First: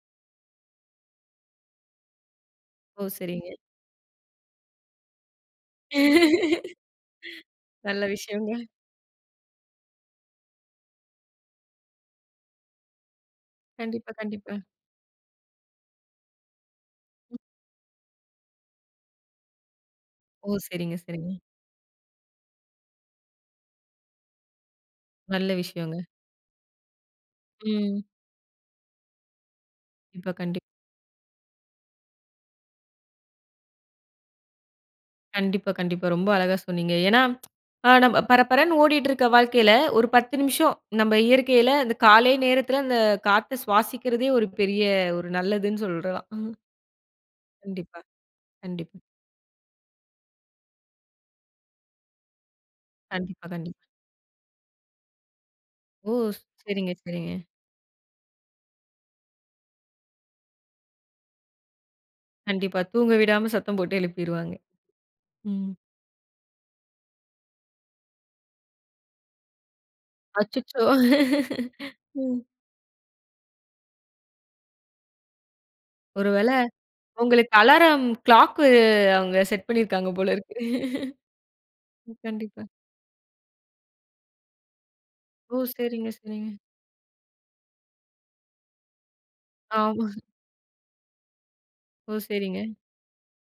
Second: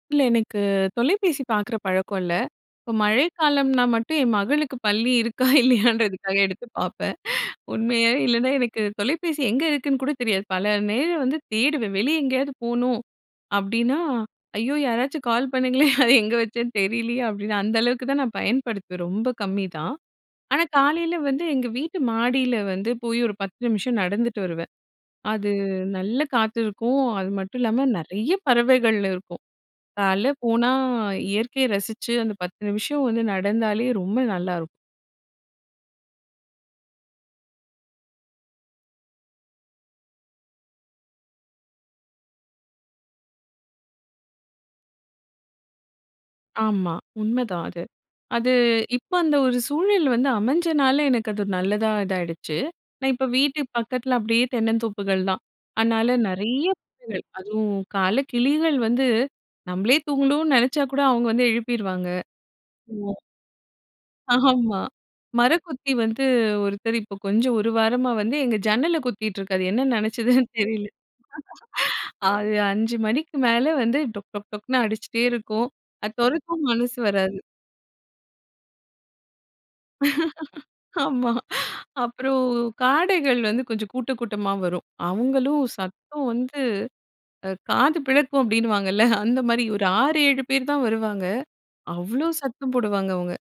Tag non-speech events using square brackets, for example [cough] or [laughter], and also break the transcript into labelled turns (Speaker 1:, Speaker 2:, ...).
Speaker 1: இல்ல, எனக்குத் தொலைபேசி பாக்குற பழக்கம் இல்ல. இப்ப
Speaker 2: ஓ! செரிங்க.
Speaker 1: மழைக்காலம்னா மட்டும் என் மகளுக்குப் பள்ளி இருக்கா இல்லையான்றதுக்காக எடுத்துப்
Speaker 2: [laughs]
Speaker 1: பாப்பேன்.
Speaker 2: நல்ல
Speaker 1: உண்மையா, இல்லன்னா
Speaker 2: விஷயங்க.
Speaker 1: எனக்குத் தொலைபேசி எங்க இருக்குன்னு கூடத் தெரியாது. பல நேரம் வந்து தேடுவேன். வெளிய எங்கேயாது போணும் அப்டின்னா,
Speaker 2: கண்டிப்பா, கண்டிப்பா.
Speaker 1: ஐயோ யாராச்சும் கால் பண்ணுங்களே அத எங்க வச்சேன்னு தெரிலயே அப்டின்னு அந்த அளவுக்குத் தான் நான் பயன்படுத்துவேன். ரொம்ப கம்மி தான்.
Speaker 2: ஓ!
Speaker 1: ஆனா
Speaker 2: செரிங்க,
Speaker 1: காலையில
Speaker 2: செரிங்க.
Speaker 1: வந்து எங்க வீட்டு மாடில வந்து போயி ஒரு 10 நிமிஷம் நடந்துட்டு வருவேன். அது
Speaker 2: நல்ல விஷயங்க.
Speaker 1: நல்ல காத்து இருக்கும். அது மட்டும் இல்லாம
Speaker 2: ம்.
Speaker 1: நெறயா பறவைகள் இருக்கும். கால்லே
Speaker 2: இப்ப கண்டிப்
Speaker 1: போனா இயற்கைய ரசிச்சு அந்தப் 10 நிமிஷம் வந்து நடந்தாலே ரொம்ப நல்லாருக்கும்.
Speaker 2: கண்டிப்பா, கண்டிப்பா. ரொம்ப அழகா சொன்னீங்க. ஏன்னா, [tsk] பா பற பறன்னு ஓடிட்டு இருக்க வாழ்க்கையில, ஒரு 10 நிமிஷம் நம்ம இயற்கைல, அந்த காலை நேரத்துல அந்தக் காத்த சுவாசிக்குறதே ஒரு பெரிய ஒரு நல்லதுன்னு சொல்றலாம்.
Speaker 1: ஆமா உண்மதான் அது.
Speaker 2: கண்டிப்பா,
Speaker 1: அது
Speaker 2: கண்டிப்
Speaker 1: இப்ப அந்த ஒரு சூழல் வந்து அமஞ்சனால எனக்கு அது நல்லதா இதா ஆயிடுச்சு. நான் இப்ப
Speaker 2: கண்டிப்பா,
Speaker 1: வீட்டு
Speaker 2: கண்டிப்பா.
Speaker 1: பக்கத்துல அப்டியே தென்னந்தோப்புகள் தான். அனால
Speaker 2: ஓ!
Speaker 1: நெறைய
Speaker 2: செரிங்க,
Speaker 1: பறவைகள்.
Speaker 2: செரிங்க.
Speaker 1: அதுவும் காலைல கிளிகள் வந்து நம்மளே தூங்கணும்னு நெனைச்சா கூட அவங்க வந்து எழுப்பிருவாங்க.
Speaker 2: கண்டிப்பா. தூங்கவிடாம சத்தம் போட்டு எழுப்பிருவாங்க.
Speaker 1: ஆமா,
Speaker 2: ம்.
Speaker 1: மரக்குத்தி வந்து ஒருத்தர் இப்ப கொஞ்சம் 1 வாரமா வந்து எங்க ஜன்னல குத்திட்டு இருக்காரு! என்ன நெனைச்சுதுன்னு
Speaker 2: அச்சச்சோ!
Speaker 1: தெரியல.
Speaker 2: [laughs] அ.
Speaker 1: அது 5 மணிக்கு மேல வந்து டொக் டொக் டொக்குன்னு அடிச்சிட்டே இருக்கும். அத
Speaker 2: ஒருவேள
Speaker 1: தொறத்தவும் மனசு வராது.
Speaker 2: உங்களுக்கு அலாரம் கிளாக்கு அவுங்க செட் பண்ணிருக்காங்க போலருக்கு.
Speaker 1: [laughs] ஆமா.
Speaker 2: [chuckles]
Speaker 1: அப்றம்
Speaker 2: கண்டிப்பா.
Speaker 1: காடைகள் கொஞ்சம் கூட்டக் கூட்டமா வரும்.
Speaker 2: ஓ!
Speaker 1: அவங்களும்
Speaker 2: செரிங்க,
Speaker 1: சத்தம்
Speaker 2: செரிங்க.
Speaker 1: வந்து அ காது பிளக்கும் அப்டின்னுவாங்கல, [chuckles] அந்த மாரி ஒரு
Speaker 2: ஆமா.
Speaker 1: 6,7 பேர் தான் வருவாங்க.
Speaker 2: ஓ!
Speaker 1: அவ்ளோ
Speaker 2: செரிங்க.
Speaker 1: சத்தம் போடுவாங்க அவுங்க.